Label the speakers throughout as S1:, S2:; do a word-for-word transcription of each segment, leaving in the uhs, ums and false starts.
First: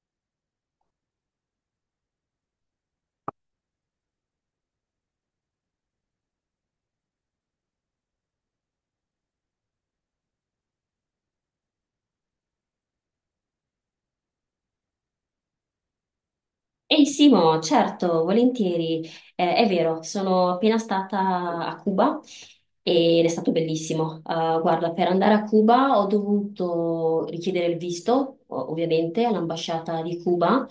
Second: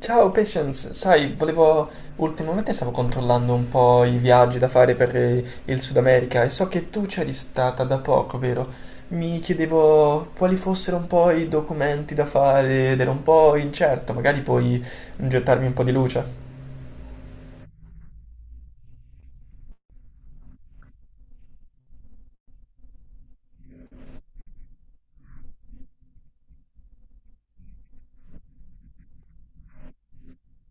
S1: Ciao Patience, sai, volevo, ultimamente stavo controllando un po' i viaggi da fare per eh, il Sud America e so che tu c'eri stata da poco, vero? Mi chiedevo quali fossero un po' i documenti da fare ed ero un po' incerto, magari puoi gettarmi un po' di luce.
S2: Ehi Simo, certo, volentieri. Eh, è vero, sono appena stata a Cuba ed è stato bellissimo. Eh, guarda, per andare a Cuba ho dovuto richiedere il visto, o- ovviamente, all'ambasciata di Cuba.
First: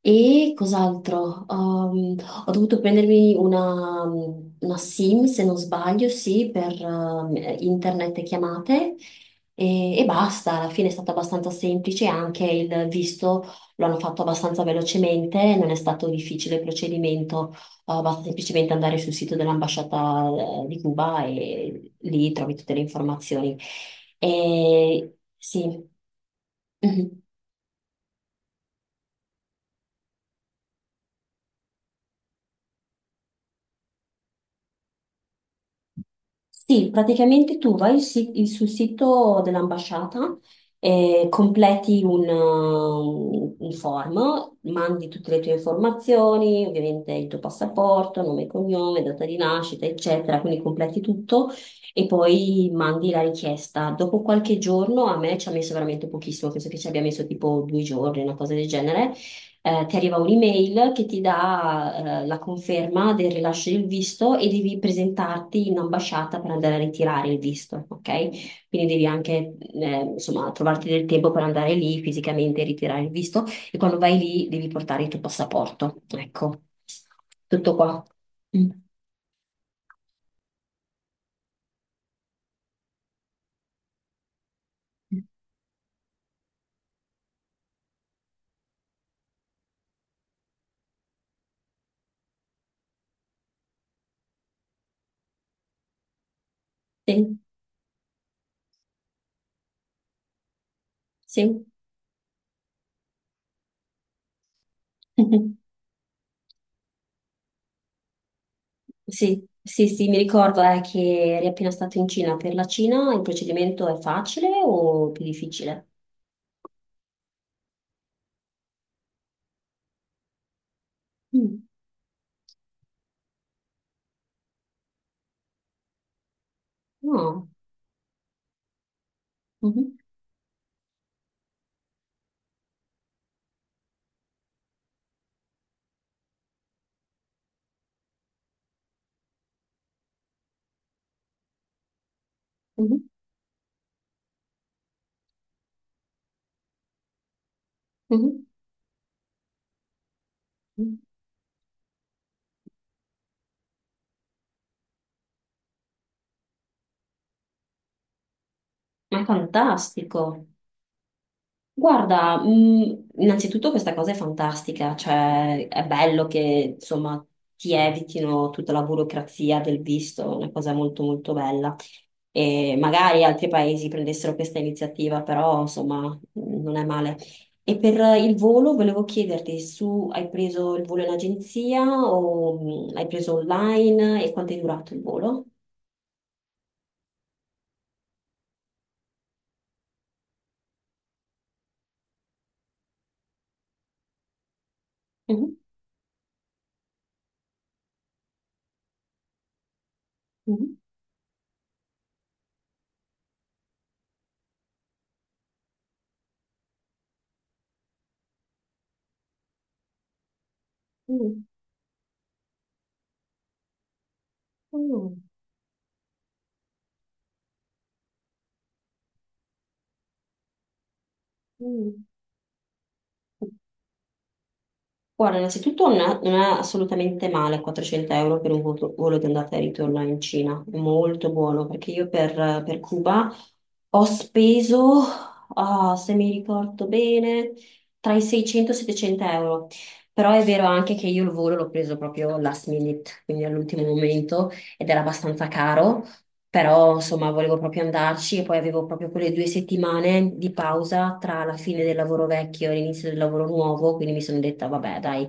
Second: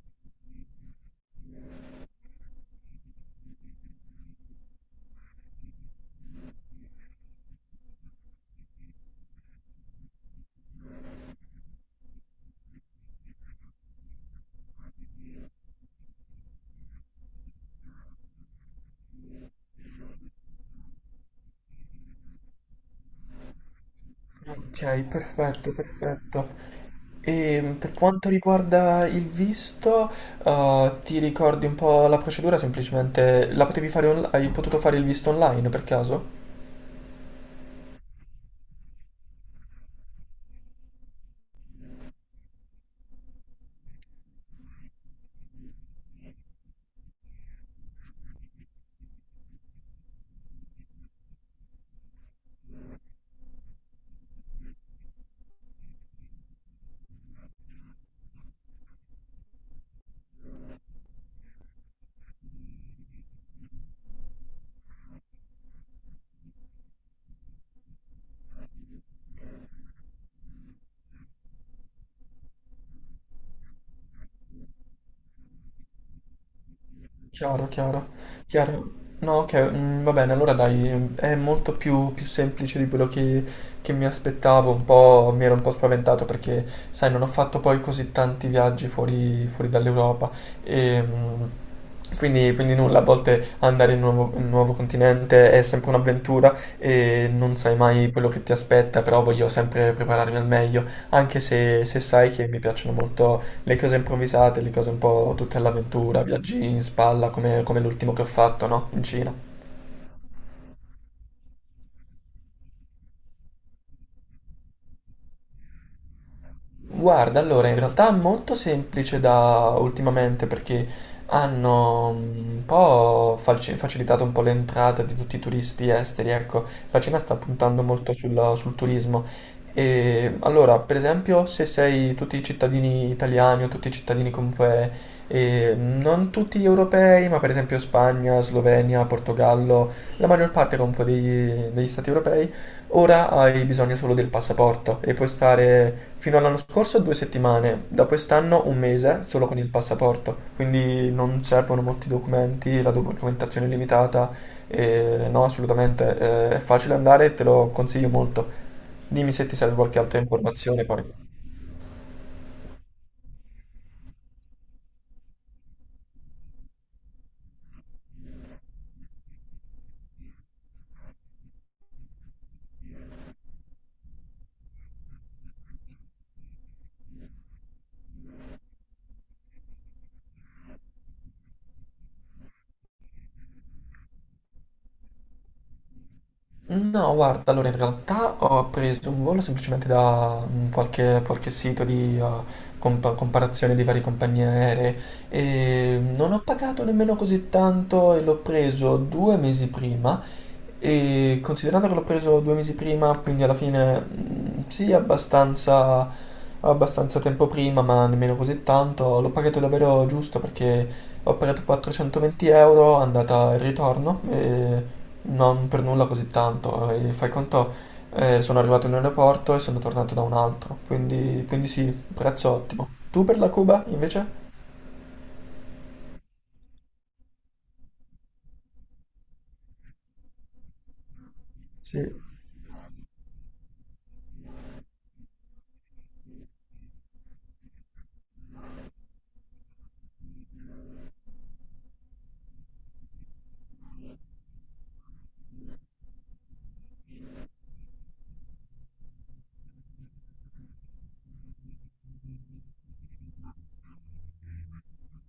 S2: E cos'altro? Um, ho dovuto prendermi una, una SIM, se non sbaglio, sì, per um, internet e chiamate. E, e basta, alla fine è stato abbastanza semplice anche il visto lo hanno fatto abbastanza velocemente, non è stato difficile il procedimento. Eh, basta semplicemente andare sul sito dell'ambasciata eh, di Cuba e lì trovi tutte le informazioni.
S1: Ok,
S2: E
S1: perfetto,
S2: sì.
S1: perfetto.
S2: Mhm.
S1: E per quanto riguarda il visto, eh, ti ricordi un po' la procedura? Semplicemente la potevi fare on- hai potuto fare il visto online per caso?
S2: Sì, praticamente tu vai si- sul sito dell'ambasciata, eh, completi un, uh, un form, mandi tutte le tue informazioni, ovviamente il tuo passaporto, nome e cognome, data di nascita, eccetera, quindi completi tutto e poi mandi la richiesta. Dopo qualche giorno, a me ci ha messo veramente pochissimo, penso che ci abbia messo tipo due giorni, una cosa del genere. Eh, ti arriva un'email che ti dà, eh, la conferma del rilascio del visto e devi presentarti in ambasciata per andare a ritirare il visto, ok? Quindi devi anche, eh, insomma, trovarti del tempo per andare lì fisicamente e ritirare il visto, e quando vai lì devi portare il tuo passaporto. Ecco,
S1: Chiaro,
S2: tutto qua.
S1: chiaro,
S2: Mm.
S1: chiaro. No, ok, mm, va bene, allora dai, è molto più, più semplice di quello che, che mi aspettavo, un po', mi ero un po' spaventato perché, sai, non ho fatto poi così tanti viaggi fuori, fuori dall'Europa e mm, quindi, quindi nulla, a volte andare in un nuovo, in un nuovo continente è sempre un'avventura e
S2: Sì,
S1: non sai mai quello che ti aspetta, però voglio sempre prepararmi al meglio, anche
S2: sì.
S1: se, se sai che mi piacciono molto le cose improvvisate, le cose un po' tutte all'avventura, viaggi in spalla come, come l'ultimo che ho fatto, no? In
S2: Sì,
S1: Cina.
S2: sì, sì, mi ricordo eh, che eri appena stato in Cina. Per la Cina il procedimento è facile o più difficile?
S1: Guarda, allora in realtà è molto semplice da ultimamente perché
S2: Mm.
S1: hanno mm, un po' falci- facilitato un po' l'entrata di tutti i turisti esteri, ecco, la Cina sta
S2: Oh,
S1: puntando molto sul, sul turismo.
S2: mhm,
S1: E allora, per esempio, se sei tutti i cittadini italiani o tutti i cittadini comunque, eh, non tutti europei, ma per esempio Spagna, Slovenia, Portogallo, la maggior parte comunque degli, degli stati europei,
S2: mhm,
S1: ora hai bisogno solo del passaporto e puoi stare fino all'anno scorso due settimane, da
S2: mhm,
S1: quest'anno un mese solo con il passaporto,
S2: mhm.
S1: quindi non servono molti documenti, la documentazione è limitata e no, assolutamente eh, è facile andare e te lo consiglio molto.
S2: Ma è
S1: Dimmi se ti serve qualche altra
S2: fantastico.
S1: informazione poi.
S2: Guarda, mh, innanzitutto questa cosa è fantastica, cioè è bello che insomma ti evitino tutta la burocrazia del visto, è una cosa molto molto bella. E magari altri paesi prendessero questa iniziativa, però insomma non è male. E per il volo volevo chiederti, su hai preso il volo in agenzia o mh, hai preso online e quanto è durato il volo?
S1: No, guarda, allora in realtà ho preso un volo semplicemente da mm, qualche, qualche sito di eh, compa- comparazione di varie compagnie aeree
S2: Mhm,
S1: e non ho pagato nemmeno così tanto e l'ho preso due mesi prima
S2: mhm.
S1: e considerando che l'ho preso due mesi prima, quindi alla fine mm, sì, abbastanza, abbastanza tempo prima, ma nemmeno così tanto, l'ho pagato davvero giusto perché ho
S2: Mm,
S1: pagato quattrocentoventi euro andata e ritorno. E
S2: mm,
S1: non per nulla così tanto, ehm, fai conto, ehm, sono arrivato in un aeroporto e sono tornato da un altro, quindi quindi sì,
S2: mm.
S1: prezzo ottimo. Tu per la Cuba invece?
S2: Guarda, innanzitutto non è, non è assolutamente male quattrocento euro per un volo, volo di andata e ritorno in Cina, è molto buono, perché
S1: Sì.
S2: io per, per Cuba ho speso, ah, se mi ricordo bene, tra i seicento e i settecento euro, però è vero anche che io il volo l'ho preso proprio last minute, quindi all'ultimo momento, ed era abbastanza caro. Però insomma volevo proprio andarci, e poi avevo proprio quelle due settimane di pausa tra la fine del lavoro vecchio e l'inizio del lavoro nuovo, quindi mi sono detta vabbè dai,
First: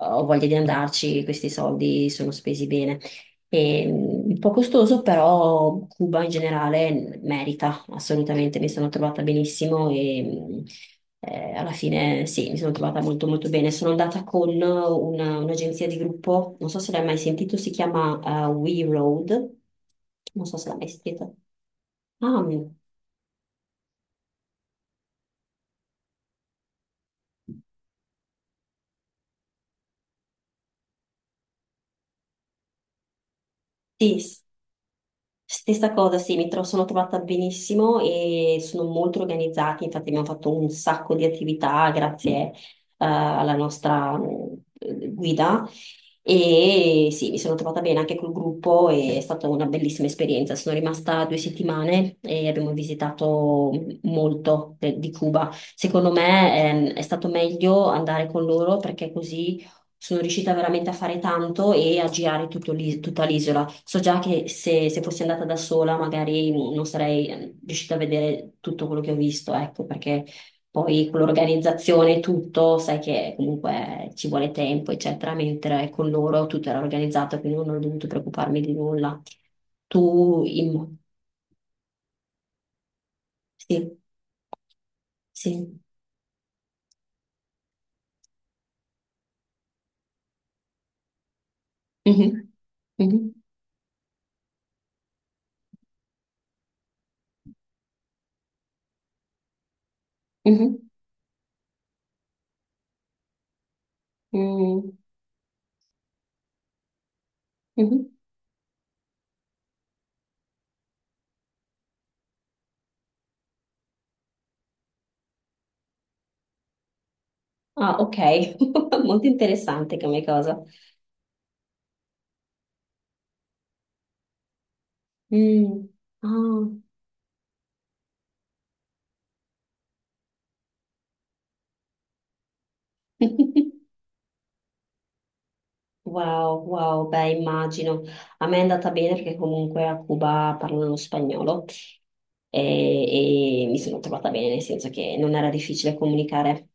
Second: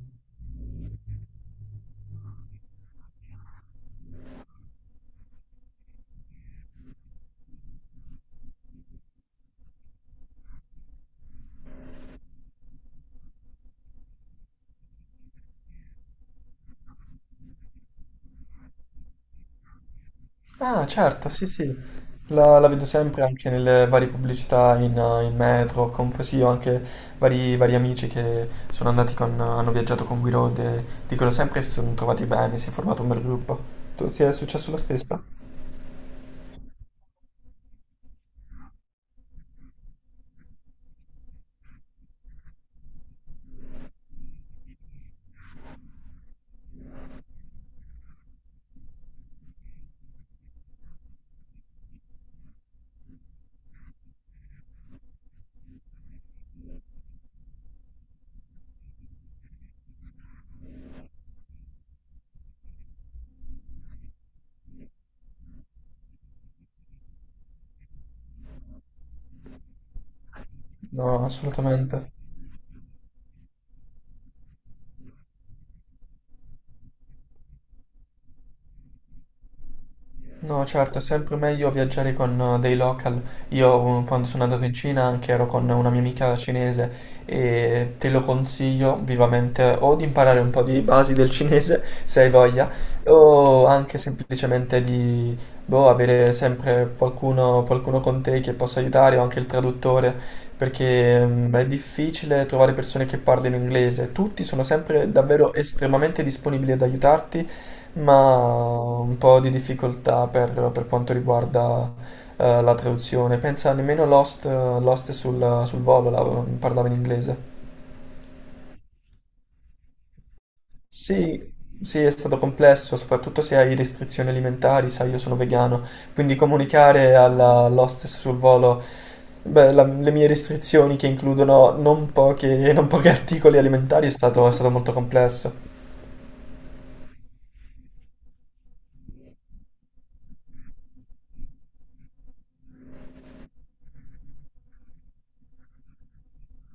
S2: ho voglia di andarci, questi soldi sono spesi bene. E, mm, un po' costoso, però Cuba in generale merita. Assolutamente, mi sono trovata benissimo e mh, eh, alla fine sì, mi sono trovata molto molto bene. Sono andata con una- un'agenzia di gruppo, non so se l'hai mai sentito, si chiama eh, We Road, non so se l'hai
S1: Ah
S2: mai sentito.
S1: certo, sì sì,
S2: Ah,
S1: la la vedo sempre anche nelle varie pubblicità in eh, in metro, comunque sì, ho anche vari vari amici che sono andati con hanno viaggiato con Guido e dicono sempre che si sono trovati bene, si è formato un bel gruppo. Tu ti è
S2: sì,
S1: successo lo stesso?
S2: stessa cosa, sì, mi tro- sono trovata benissimo e sono molto organizzati, infatti abbiamo fatto un sacco di attività grazie eh, alla nostra mm, eh, guida, e sì, mi sono trovata bene anche col gruppo e è stata una bellissima esperienza. Sono rimasta due settimane e abbiamo visitato molto de- di Cuba. Secondo me ehm, è stato meglio andare con loro perché così sono riuscita veramente a fare tanto e a girare tutto l'i- tutta l'isola. So già che se, se fossi andata da sola magari non sarei eh, riuscita a vedere tutto quello che ho visto, ecco, perché poi con
S1: No, assolutamente.
S2: l'organizzazione e tutto, sai che comunque ci vuole tempo, eccetera, mentre con loro tutto era organizzato, quindi non ho dovuto preoccuparmi di nulla. Tu,
S1: No,
S2: in...
S1: certo, è sempre meglio viaggiare con eh, dei local.
S2: Sì,
S1: Io eh, quando sono andato in Cina anche ero con
S2: sì.
S1: una mia amica cinese e te lo consiglio vivamente eh, o di imparare un po' di basi del cinese se hai
S2: Mhm.
S1: voglia
S2: Mhm.
S1: o anche semplicemente di boh, avere sempre qualcuno, qualcuno con te che possa aiutare o anche il traduttore
S2: Mhm.
S1: perché mm, è difficile trovare persone che parlino inglese. Tutti sono
S2: Mm.
S1: sempre davvero estremamente disponibili ad aiutarti
S2: Mhm.
S1: ma ho un po' di difficoltà per, per quanto riguarda eh, la traduzione. Pensa, nemmeno Lost, eh, Lost sul, sul volo la- parlava in inglese.
S2: Ah, ok, molto interessante come cosa.
S1: Sì, sì, è stato complesso, soprattutto se hai restrizioni alimentari, sai, io sono vegano,
S2: Mm.
S1: quindi
S2: Ah.
S1: comunicare alla all'hostess sul volo, beh, la- le mie restrizioni che includono non poche, non pochi articoli alimentari è stato, è stato molto complesso.
S2: Wow, wow, beh, immagino. A me è andata bene perché comunque a Cuba parlano spagnolo, e, e mi sono trovata bene, nel senso che non era difficile comunicare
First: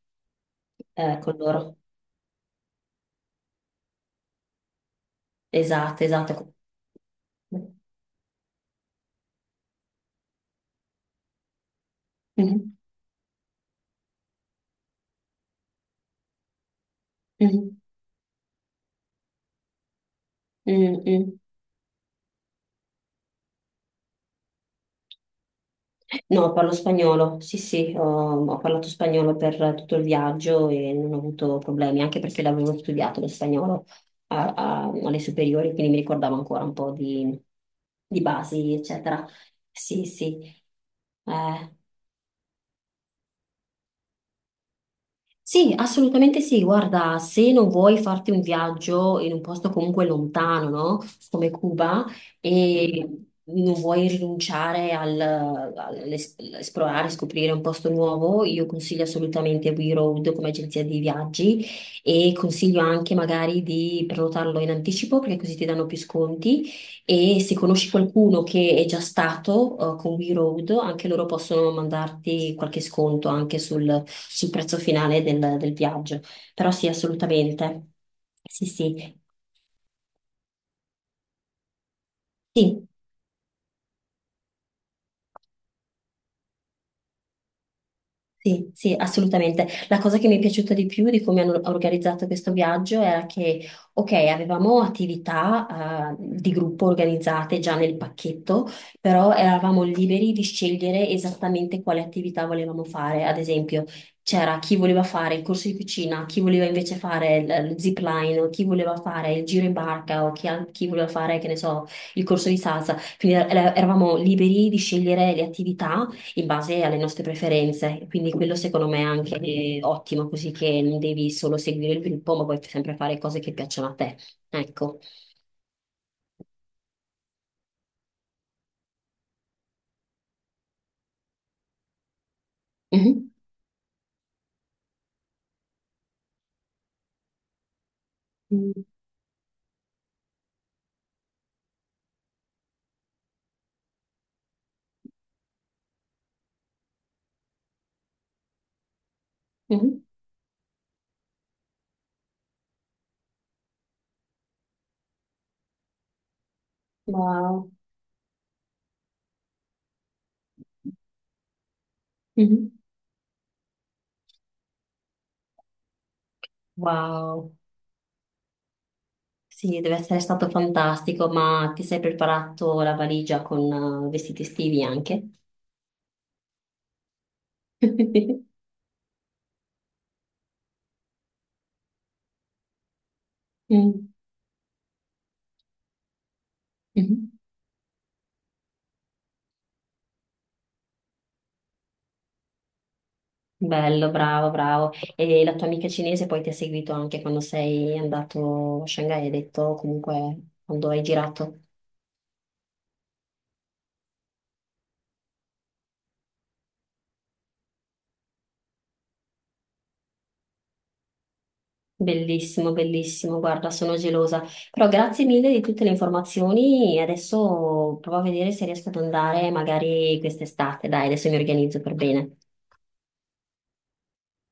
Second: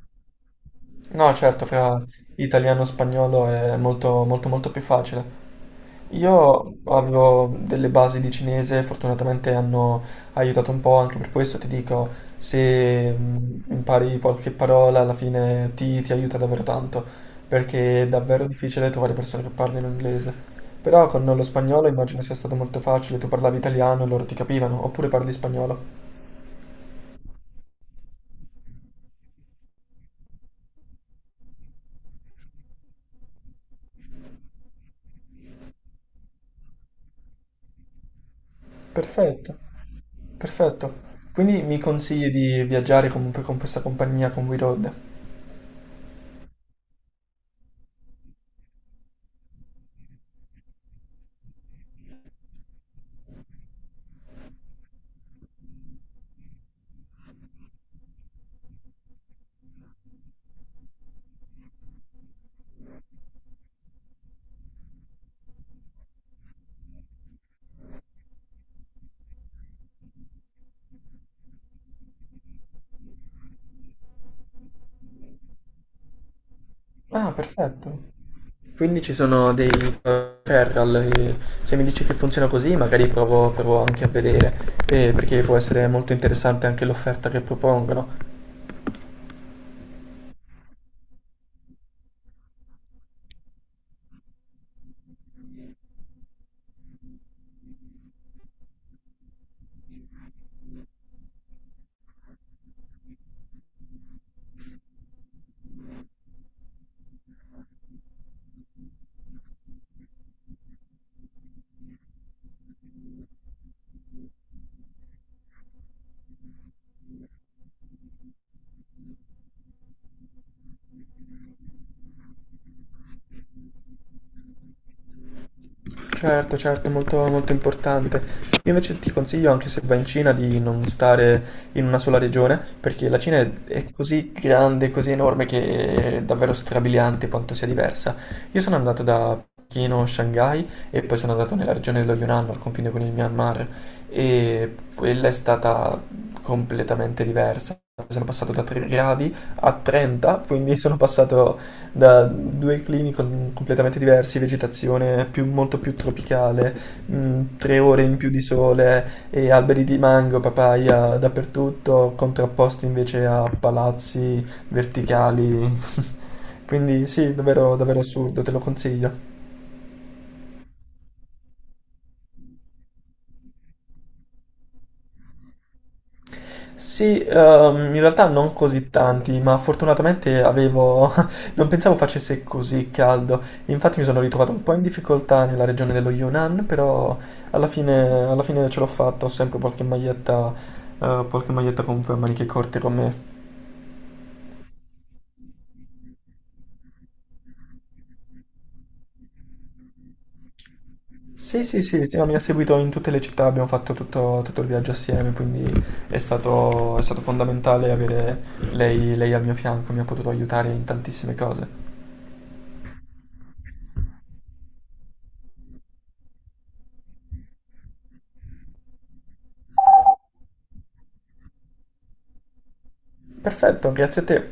S2: eh,
S1: No,
S2: con
S1: certo,
S2: loro.
S1: fra italiano e spagnolo è molto, molto, molto più facile.
S2: Esatto, esatto.
S1: Io avevo delle basi di cinese, fortunatamente hanno aiutato un po', anche per questo ti dico,
S2: Mhm,
S1: se mh, impari qualche parola alla fine ti, ti aiuta davvero tanto,
S2: mhm,
S1: perché è davvero difficile trovare persone che parlino inglese.
S2: mm,
S1: Però con
S2: mm.
S1: lo spagnolo immagino sia stato molto facile, tu parlavi italiano e loro ti capivano, oppure parli spagnolo.
S2: No, parlo spagnolo, sì sì, ho, ho parlato spagnolo per tutto il viaggio e non ho avuto problemi, anche perché l'avevo studiato lo spagnolo a- a- alle superiori, quindi mi ricordavo ancora un po' di, di basi, eccetera.
S1: Perfetto,
S2: Sì, sì.
S1: perfetto. Quindi
S2: Eh,
S1: mi consigli di viaggiare comunque con questa compagnia, con WeRoad?
S2: sì, assolutamente sì. Guarda, se non vuoi farti un viaggio in un posto comunque lontano, no? Come Cuba, e mhm, non vuoi rinunciare al, all'esplorare, scoprire un posto nuovo, io consiglio assolutamente We Road come agenzia di viaggi, e consiglio anche magari di prenotarlo in anticipo perché così ti danno più sconti. E se conosci qualcuno che è già stato eh, con We Road, anche loro possono mandarti qualche sconto anche sul, sul prezzo finale del, del viaggio. Però sì,
S1: Ah,
S2: assolutamente.
S1: perfetto.
S2: Sì,
S1: Quindi ci
S2: sì.
S1: sono dei referral, e se mi dici che funziona così
S2: Sì.
S1: magari provo, provo anche a vedere, eh, perché può essere molto interessante anche l'offerta che propongono.
S2: Sì, sì, assolutamente. La cosa che mi è piaciuta di più di come hanno organizzato questo viaggio era che, ok, avevamo attività, eh, di gruppo organizzate già nel pacchetto, però eravamo liberi di scegliere esattamente quale attività volevamo fare. Ad esempio, c'era chi voleva fare il corso di cucina, chi voleva invece fare il, il zip line, o chi voleva fare il giro in barca, o chi, al- chi voleva fare, che ne so, il corso di salsa. Quindi er- eravamo liberi di scegliere le attività in base alle nostre preferenze. Quindi quello secondo me è anche eh, ottimo, così che non devi solo seguire il gruppo, ma puoi sempre fare cose che piacciono a te. Ecco.
S1: Certo, certo, molto, molto importante. Io invece ti consiglio, anche se vai in Cina, di non stare in una sola regione, perché la
S2: Mhm.
S1: Cina è, è così grande, così enorme, che è davvero strabiliante quanto sia diversa. Io sono
S2: Mm.
S1: andato da Pechino, Shanghai, e poi sono andato nella regione dello Yunnan, al confine con il Myanmar, e quella è stata completamente diversa. Sono passato da tre gradi a
S2: Mhm.
S1: trenta, quindi sono passato da due climi con- completamente diversi, vegetazione più- molto più tropicale, mm,
S2: Wow.
S1: tre ore in più di sole e alberi di mango, papaya dappertutto,
S2: Mhm.
S1: contrapposti invece a palazzi verticali. Quindi sì,
S2: Wow,
S1: davvero, davvero assurdo, te lo consiglio.
S2: sì, deve essere stato fantastico, ma ti sei preparato la valigia con eh, vestiti estivi anche?
S1: Sì, ehm, in realtà non così tanti, ma fortunatamente avevo... non pensavo facesse così caldo. Infatti mi
S2: Mm.
S1: sono ritrovato un po' in difficoltà nella regione dello Yunnan, però
S2: Mhm.
S1: alla fine, alla fine ce l'ho fatta, ho sempre qualche maglietta, eh, qualche maglietta comunque a maniche corte con me.
S2: Bello, bravo, bravo. E la tua amica cinese poi ti ha seguito anche quando sei andato a Shanghai, hai detto, comunque quando hai girato?
S1: Sì, sì, sì, sì, no, mi ha seguito in tutte le città, abbiamo fatto tutto, tutto il viaggio assieme, quindi è stato, è stato fondamentale avere lei lei al mio fianco, mi ha potuto aiutare in tantissime cose.
S2: Bellissimo, bellissimo, guarda, sono gelosa. Però grazie mille di tutte le informazioni. Adesso provo a vedere se riesco ad andare magari quest'estate. Dai, adesso mi organizzo per bene.
S1: Perfetto, grazie a te.